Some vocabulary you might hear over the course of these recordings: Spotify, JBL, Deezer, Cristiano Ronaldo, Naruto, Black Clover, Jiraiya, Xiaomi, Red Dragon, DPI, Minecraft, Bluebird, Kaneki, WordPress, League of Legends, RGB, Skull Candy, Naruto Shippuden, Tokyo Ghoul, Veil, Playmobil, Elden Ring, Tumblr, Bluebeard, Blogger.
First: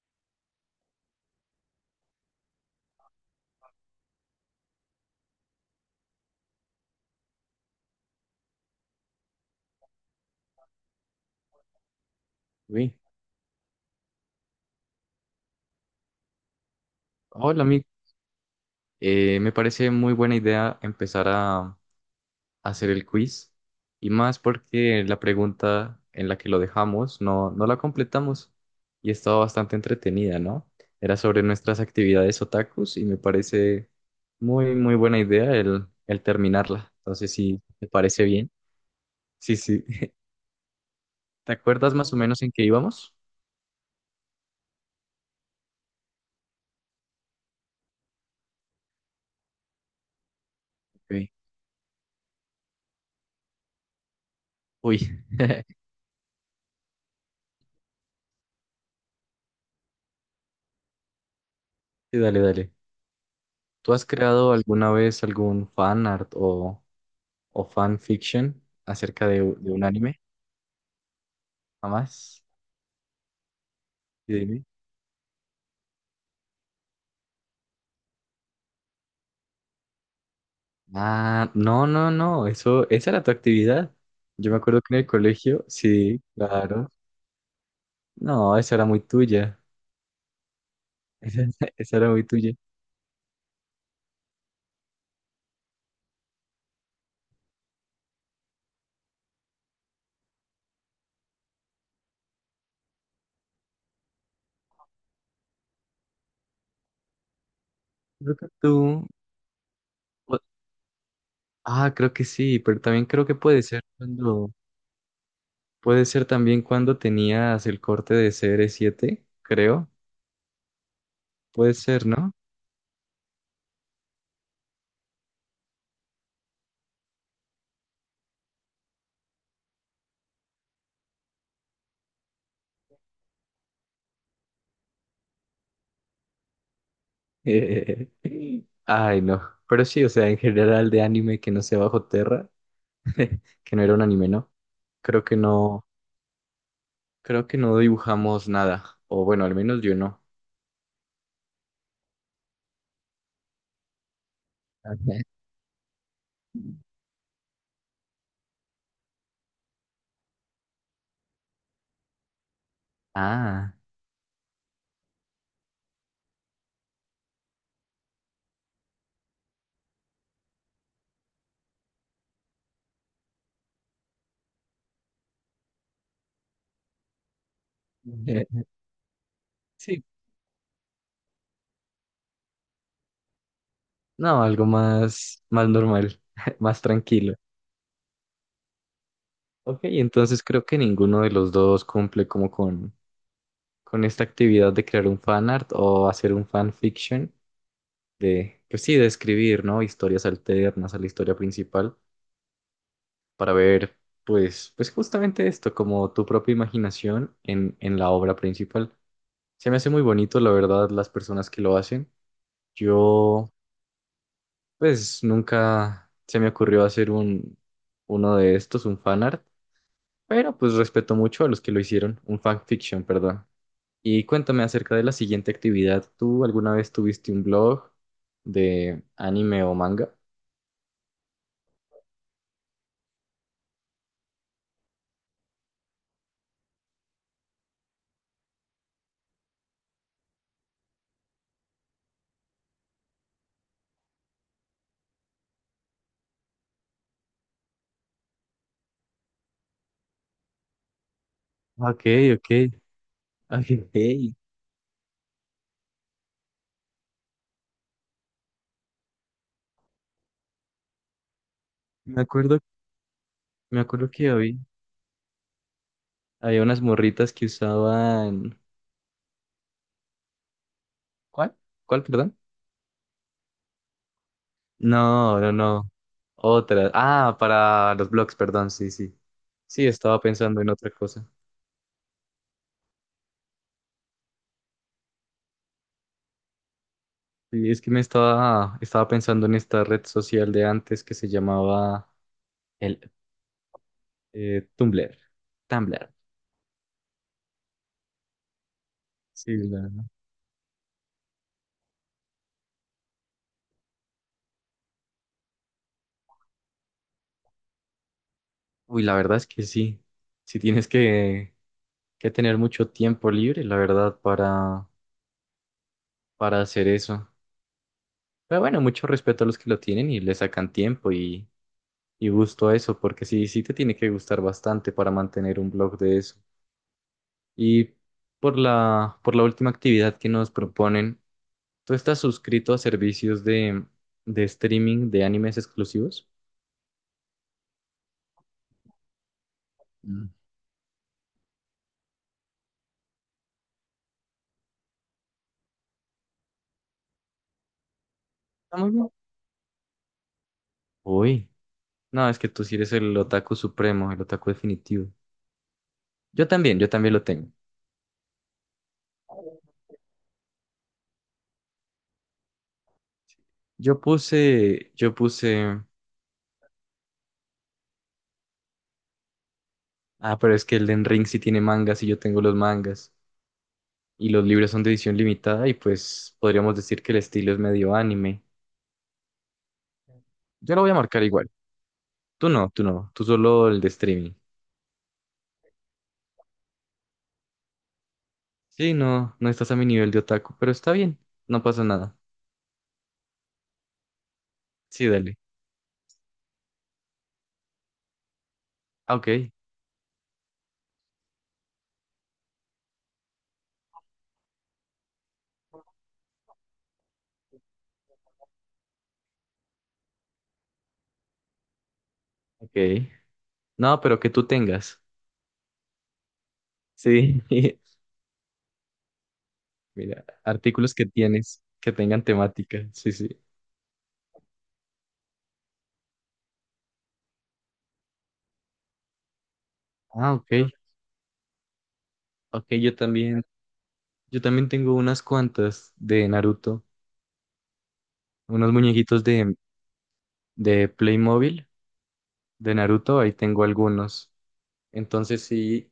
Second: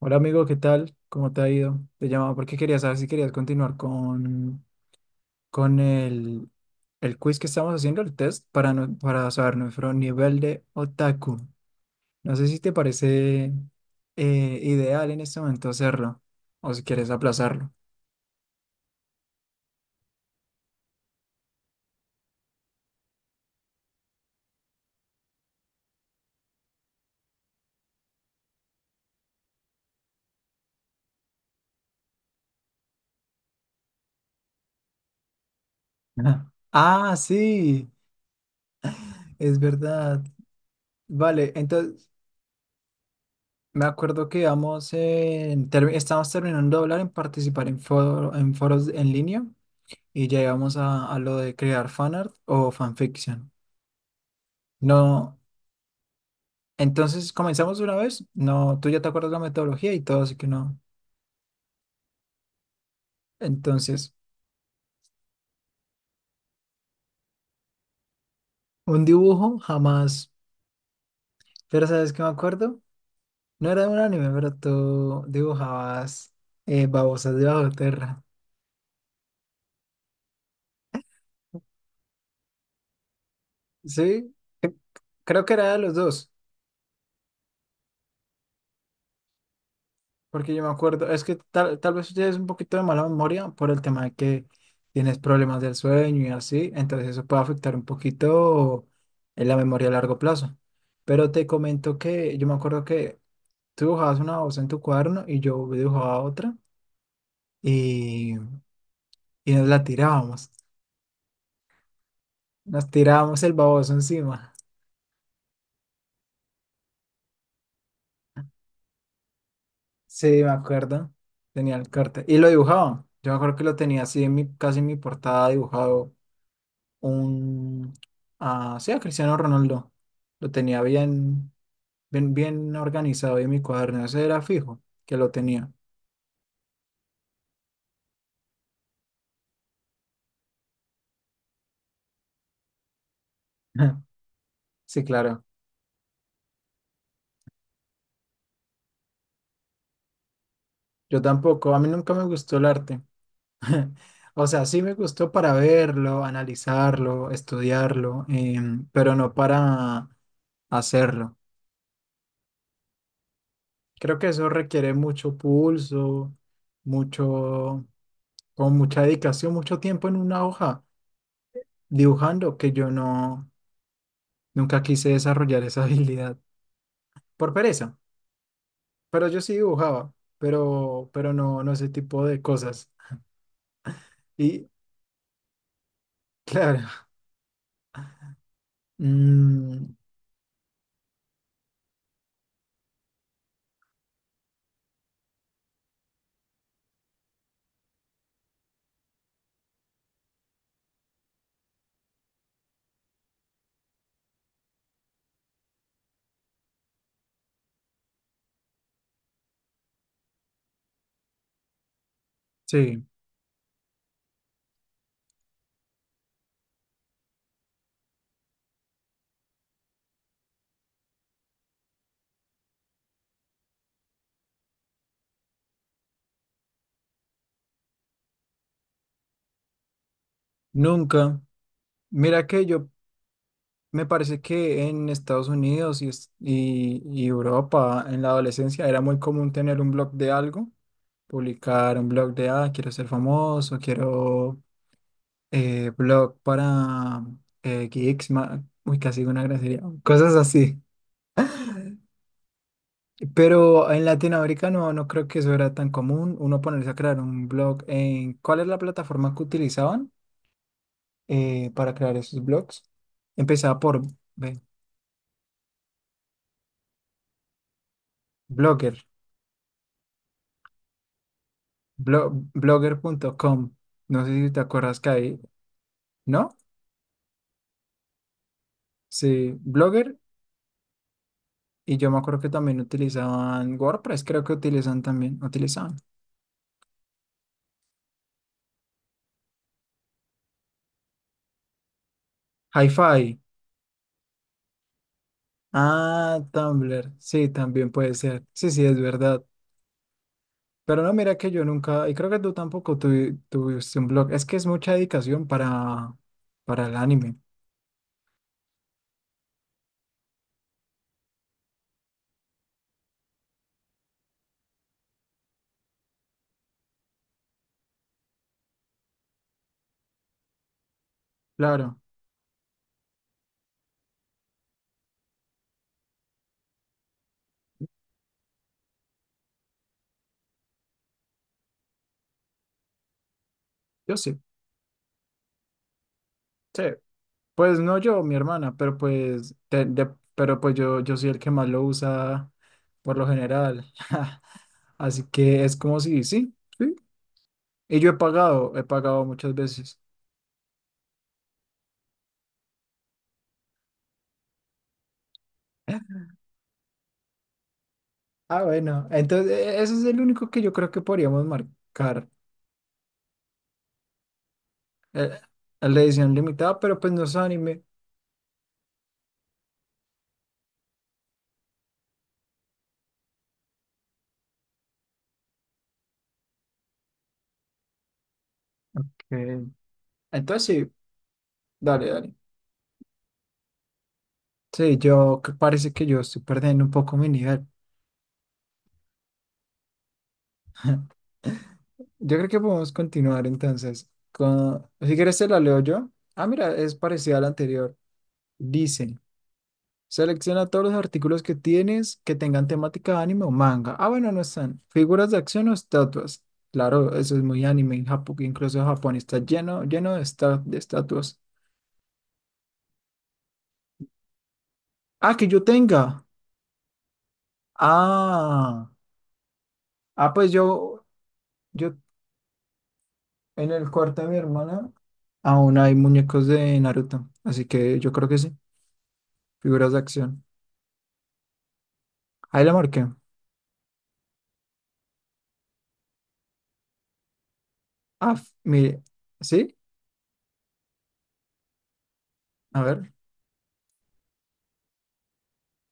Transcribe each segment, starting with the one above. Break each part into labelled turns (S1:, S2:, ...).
S1: Hola amigo, ¿qué tal? ¿Cómo te ha ido? Te llamaba porque quería saber si querías continuar con el quiz que estamos haciendo, el test, para, no- para saber nuestro nivel de otaku. No sé si te
S2: Uy,
S1: parece ideal en este momento hacerlo o si quieres
S2: hola,
S1: aplazarlo.
S2: me parece muy buena idea hacer el quiz y más porque la pregunta en la que lo dejamos no la completamos y estaba bastante entretenida, ¿no? Era sobre nuestras actividades otakus y me parece muy buena idea el
S1: Ajá.
S2: terminarla.
S1: Ah,
S2: Entonces, si te
S1: sí,
S2: parece bien. Sí,
S1: es
S2: sí.
S1: verdad. Vale,
S2: ¿Te acuerdas
S1: entonces
S2: más o menos en qué íbamos?
S1: me acuerdo que vamos estamos terminando de hablar en participar en foros en línea. Y llegamos a
S2: Ok.
S1: lo de crear fanart o fanfiction.
S2: Uy,
S1: No, entonces comenzamos una vez. No, tú ya te acuerdas la metodología y todo, así que no.
S2: sí, dale, dale. ¿Tú has
S1: Entonces,
S2: creado alguna vez algún fanart o fanfiction
S1: un
S2: acerca de,
S1: dibujo
S2: de un anime,
S1: jamás. Pero ¿sabes qué me
S2: jamás.
S1: acuerdo? No era de un anime,
S2: Y
S1: pero
S2: dime,
S1: tú dibujabas babosas de bajo tierra.
S2: Ah, no, no, no, esa era tu actividad.
S1: Sí,
S2: Yo me
S1: eh,
S2: acuerdo que en el
S1: creo que
S2: colegio,
S1: era de los
S2: sí,
S1: dos.
S2: claro. No, esa era muy tuya,
S1: Porque yo me acuerdo, es que tal
S2: esa
S1: vez
S2: era
S1: tú
S2: muy
S1: tienes un
S2: tuya.
S1: poquito de mala memoria por el tema de que tienes problemas del sueño y así, entonces eso puede afectar un poquito en la memoria a largo plazo. Pero te comento que yo me acuerdo que tú dibujabas una voz en tu cuaderno y yo dibujaba otra y,
S2: Creo que tú,
S1: y nos la
S2: o-
S1: tirábamos.
S2: ah, creo que sí, pero
S1: Nos
S2: también creo que
S1: tirábamos el baboso encima.
S2: puede ser también cuando tenías el corte de C cr siete creo,
S1: Sí, me acuerdo.
S2: puede
S1: Tenía el
S2: ser,
S1: corte.
S2: ¿no?
S1: Y lo dibujaba. Yo me acuerdo que lo tenía así en casi en mi portada dibujado un... Ah, sí, a Cristiano Ronaldo. Lo tenía bien, bien, bien organizado ahí en mi cuaderno. Ese era fijo que lo tenía.
S2: Ay, no, pero sí, o sea, en general de anime que no sea bajo tierra que no era un anime, ¿no?
S1: Sí,
S2: Creo que
S1: claro.
S2: no, creo que no dibujamos nada, o bueno, al menos yo no.
S1: Yo tampoco. A mí nunca me gustó el arte. O sea, sí me
S2: Ajá.
S1: gustó para verlo, analizarlo, estudiarlo, pero no para hacerlo.
S2: Ah,
S1: Creo que eso requiere mucho pulso, mucho, con mucha dedicación, mucho tiempo en una hoja dibujando que yo no. Nunca quise desarrollar esa habilidad por pereza,
S2: eh,
S1: pero yo sí
S2: sí,
S1: dibujaba, no ese tipo de cosas.
S2: no, algo
S1: Y
S2: más, más normal, más
S1: claro,
S2: tranquilo. Ok,
S1: mm,
S2: entonces creo que ninguno de los dos con esta actividad de crear un fanart o hacer un fanfiction, de, pues sí, de escribir, ¿no? Historias alternas a la historia principal para ver, pues, pues justamente esto, como tu propia imaginación en la obra principal. Se me hace muy bonito, la verdad, las personas que lo hacen.
S1: sí,
S2: Yo, pues, nunca se me ocurrió hacer un, uno de estos, un fanart, pero pues respeto mucho a los que lo hicieron, un fanfiction, perdón. Y cuéntame acerca de la siguiente actividad. ¿Tú alguna vez tuviste un blog de anime o manga?
S1: nunca. Mira que yo me parece que en Estados Unidos y Europa en la adolescencia era muy común tener un blog de algo, publicar un blog de, ah, quiero ser famoso, quiero blog para geeks, uy, casi una grosería, cosas así.
S2: Ok, ok, ok.
S1: Pero en latinoamericano no creo que eso era tan común, uno ponerse a crear un blog en... ¿Cuál es la plataforma que utilizaban para crear
S2: Me
S1: esos
S2: acuerdo,
S1: blogs? Empezaba
S2: me
S1: por
S2: acuerdo que
S1: ve,
S2: había unas morritas que usaban...
S1: Blogger,
S2: ¿Cuál? ¿Cuál, perdón?
S1: blogger.com. No sé si te acuerdas que
S2: No,
S1: ahí,
S2: no, no.
S1: ¿no?
S2: Otra. Ah, para los blogs, perdón, sí, sí.
S1: Sí,
S2: Sí,
S1: Blogger.
S2: estaba pensando en otra cosa.
S1: Y yo me acuerdo que también utilizaban WordPress, creo que utilizan también, utilizaban.
S2: Sí, es que estaba pensando en esta red social de antes que se llamaba el
S1: Hi-Fi.
S2: Tumblr. Tumblr.
S1: Ah, Tumblr. Sí, también puede ser. Sí, sí, es verdad.
S2: Sí, la-
S1: Pero no, mira que yo nunca, y creo que tú tampoco tuviste un blog. Es que es mucha dedicación para el anime.
S2: Uy, la verdad es que sí. si tienes que tener mucho tiempo libre, la verdad, para hacer eso. Pero bueno, mucho respeto a los que lo tienen y le sacan tiempo
S1: Claro,
S2: y gusto a eso, porque sí, sí te tiene que gustar bastante para mantener un blog de eso. Y por la última actividad que nos proponen, ¿tú estás suscrito a servicios
S1: yo sí.
S2: de streaming de animes exclusivos?
S1: Sí. Pues no yo, mi hermana, pero pues,
S2: Mm.
S1: pero pues yo soy el que más lo usa por lo general. Así que es como si, sí, sí. Y yo
S2: Está
S1: he
S2: muy bien.
S1: pagado muchas veces.
S2: Uy, no, es que tú sí eres el otaku supremo, el otaku definitivo. Yo también lo tengo.
S1: Ah, bueno, entonces ese es el único que yo creo que podríamos marcar.
S2: Yo puse, yo
S1: El
S2: puse,
S1: la edición limitada, pero pues no es anime.
S2: ah, pero es que Elden Ring sí tiene mangas y yo tengo los mangas. Y los libros son de edición limitada y pues podríamos decir que el estilo es medio anime.
S1: Ok. Entonces
S2: Yo lo voy
S1: sí.
S2: a marcar igual.
S1: Dale, dale.
S2: Tú no, tú no, tú solo el de streaming.
S1: Sí, yo parece que yo estoy perdiendo un poco mi nivel.
S2: Sí, no, no estás a mi nivel de otaku, pero está bien, no pasa nada.
S1: Yo creo que podemos continuar entonces. Con...
S2: Sí,
S1: Si
S2: dale.
S1: quieres, te la leo yo. Ah, mira, es parecida a la anterior.
S2: Ah,
S1: Dice,
S2: Ok,
S1: selecciona todos los artículos que tienes que tengan temática de anime o manga. Ah, bueno, no están. Figuras de acción o estatuas. Claro, eso es muy anime en Japón, incluso Japón está lleno, lleno de, de estatuas.
S2: ok. No, pero que tú tengas.
S1: Ah, que yo tenga.
S2: Sí,
S1: Ah,
S2: mira,
S1: ah, pues
S2: artículos que tienes, que
S1: yo
S2: tengan temática. Sí, sí.
S1: en el cuarto de mi hermana. Aún hay muñecos de Naruto, así que yo creo que sí, figuras de
S2: Ah,
S1: acción.
S2: ok.
S1: Ahí
S2: Ok,
S1: la marqué.
S2: yo también tengo unas cuantas de Naruto,
S1: Ah,
S2: unos
S1: mire,
S2: muñequitos
S1: ¿sí?
S2: de Playmobil de
S1: A ver,
S2: Naruto, ahí tengo algunos. Entonces sí,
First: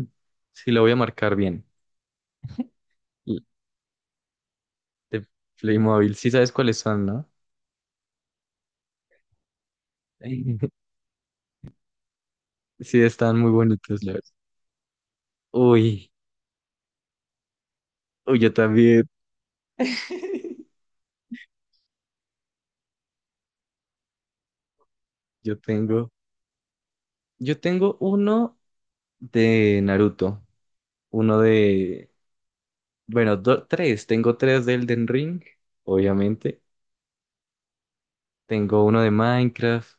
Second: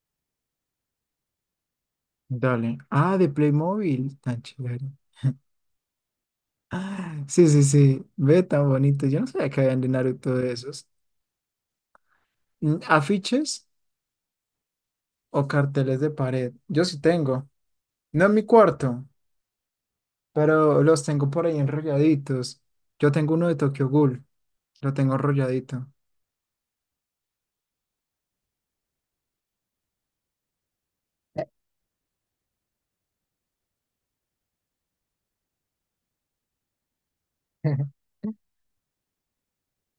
S2: sí lo voy a marcar bien.
S1: dale. Ah, de
S2: Y
S1: Playmobil, tan chévere.
S2: De Playmobil, sí sabes cuáles son,
S1: Ah,
S2: ¿no?
S1: sí, sí, sí, ve tan bonito. Yo no sabía que habían de Naruto de esos. Mm,
S2: Sí, están muy
S1: ¿afiches
S2: bonitos, la verdad.
S1: o carteles de
S2: Uy,
S1: pared? Yo sí tengo. No en
S2: uy,
S1: mi
S2: yo
S1: cuarto,
S2: también,
S1: pero los tengo por ahí enrolladitos. Yo tengo uno de Tokyo Ghoul, lo tengo
S2: yo
S1: enrolladito.
S2: tengo, yo tengo uno de Naruto, uno de, bueno, tres, tengo tres de Elden Ring, obviamente, tengo uno de Minecraft,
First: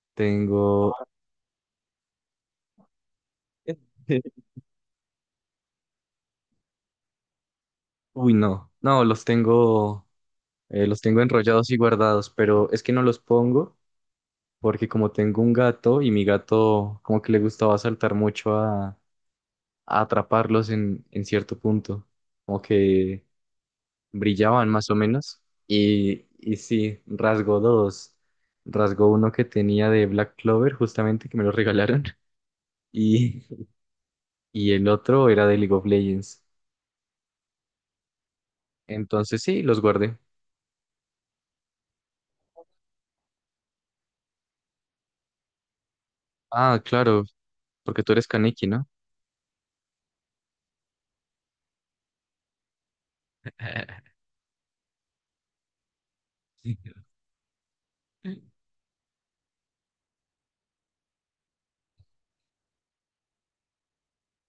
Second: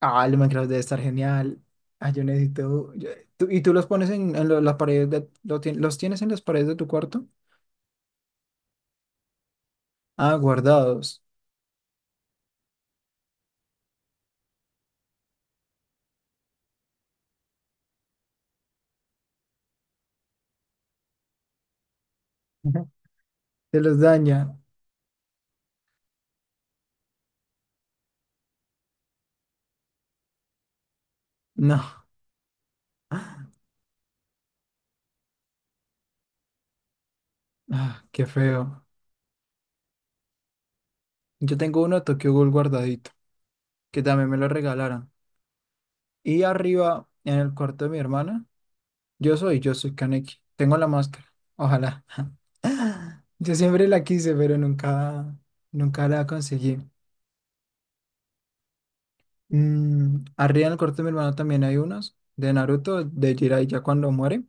S1: Ah, el Minecraft debe
S2: tengo,
S1: estar genial. Ah, yo necesito. ¿Y tú los pones en las paredes de, los tienes en las paredes de tu cuarto?
S2: uy, no,
S1: Ah,
S2: los tengo
S1: guardados.
S2: enrollados y guardados, pero es que no los pongo porque como tengo un gato y mi gato como que le gustaba saltar mucho a atraparlos en cierto punto, como
S1: Ujú.
S2: que
S1: Te los daña.
S2: brillaban más o menos. Y sí, rasgó dos. Rasgó uno que tenía de Black Clover, justamente, que me lo
S1: No.
S2: regalaron. Y, y el otro era de League of Legends.
S1: Ah, qué feo.
S2: Entonces sí, los guardé.
S1: Yo tengo uno de Tokyo Ghoul guardadito, que también me lo regalaron. Y
S2: Ah,
S1: arriba,
S2: claro,
S1: en el cuarto de mi
S2: porque tú eres
S1: hermana,
S2: Kaneki, ¿no?
S1: yo soy Kaneki. Tengo la máscara. Ojalá. Yo siempre la quise, pero nunca, nunca la conseguí. Mm, arriba en el corte de mi hermano también hay unos de Naruto, de Jiraiya ya cuando muere,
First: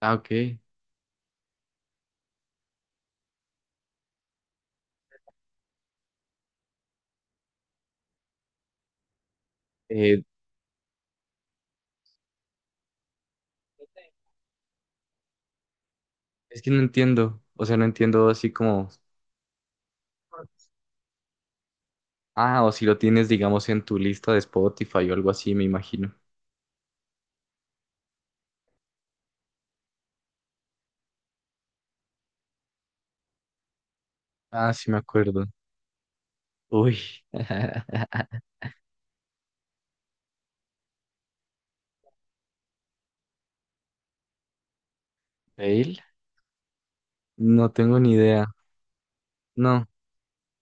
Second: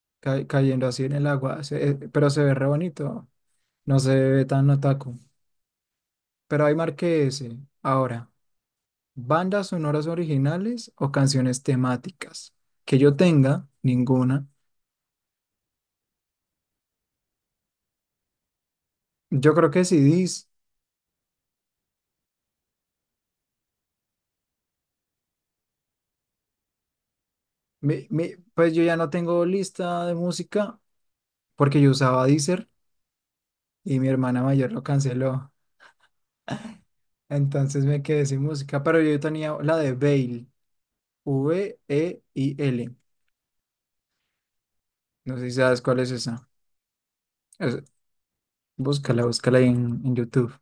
S2: Ah, ok.
S1: cayendo así en el agua, pero se ve re bonito, no se ve tan otaku. Pero hay marqué ese. Ahora, bandas sonoras
S2: Eh,
S1: originales o canciones temáticas. Que yo tenga, ninguna.
S2: es que no entiendo. O sea, no entiendo así como...
S1: Yo creo que CDs,
S2: Ah, o si lo tienes, digamos, en tu lista de Spotify o algo así, me imagino.
S1: pues yo ya no tengo lista de música porque yo usaba Deezer y mi hermana mayor
S2: Ah,
S1: lo
S2: sí me acuerdo.
S1: canceló.
S2: Uy.
S1: Entonces me quedé sin música, pero yo tenía la de Veil VEIL. No sé si sabes
S2: ¿Fail?
S1: cuál es esa.
S2: No
S1: Es-
S2: tengo ni idea.
S1: Búscala, búscala ahí
S2: No,
S1: en YouTube.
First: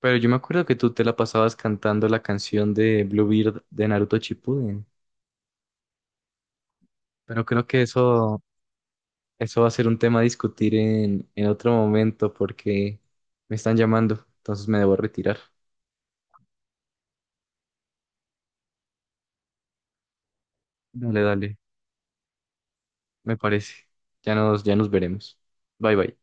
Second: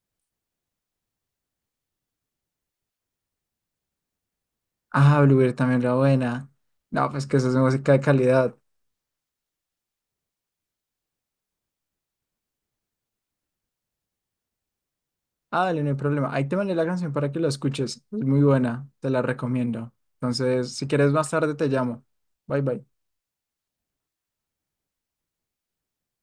S2: pero yo me acuerdo que tú te la pasabas cantando la canción de Bluebeard de Naruto Shippuden.
S1: Ah, Bluebird también la buena. No, pues que
S2: Pero
S1: esa es
S2: creo que
S1: música de
S2: eso,
S1: calidad.
S2: eso va a ser un tema a discutir en otro momento porque me están llamando, entonces me debo retirar.
S1: Ah, dale, no hay problema. Ahí te mandé la canción para que la escuches. Es muy buena, te la recomiendo. Entonces, si quieres
S2: Dale,
S1: más tarde,
S2: dale,
S1: te llamo. Bye, bye.
S2: me parece. Ya nos veremos. Bye, bye.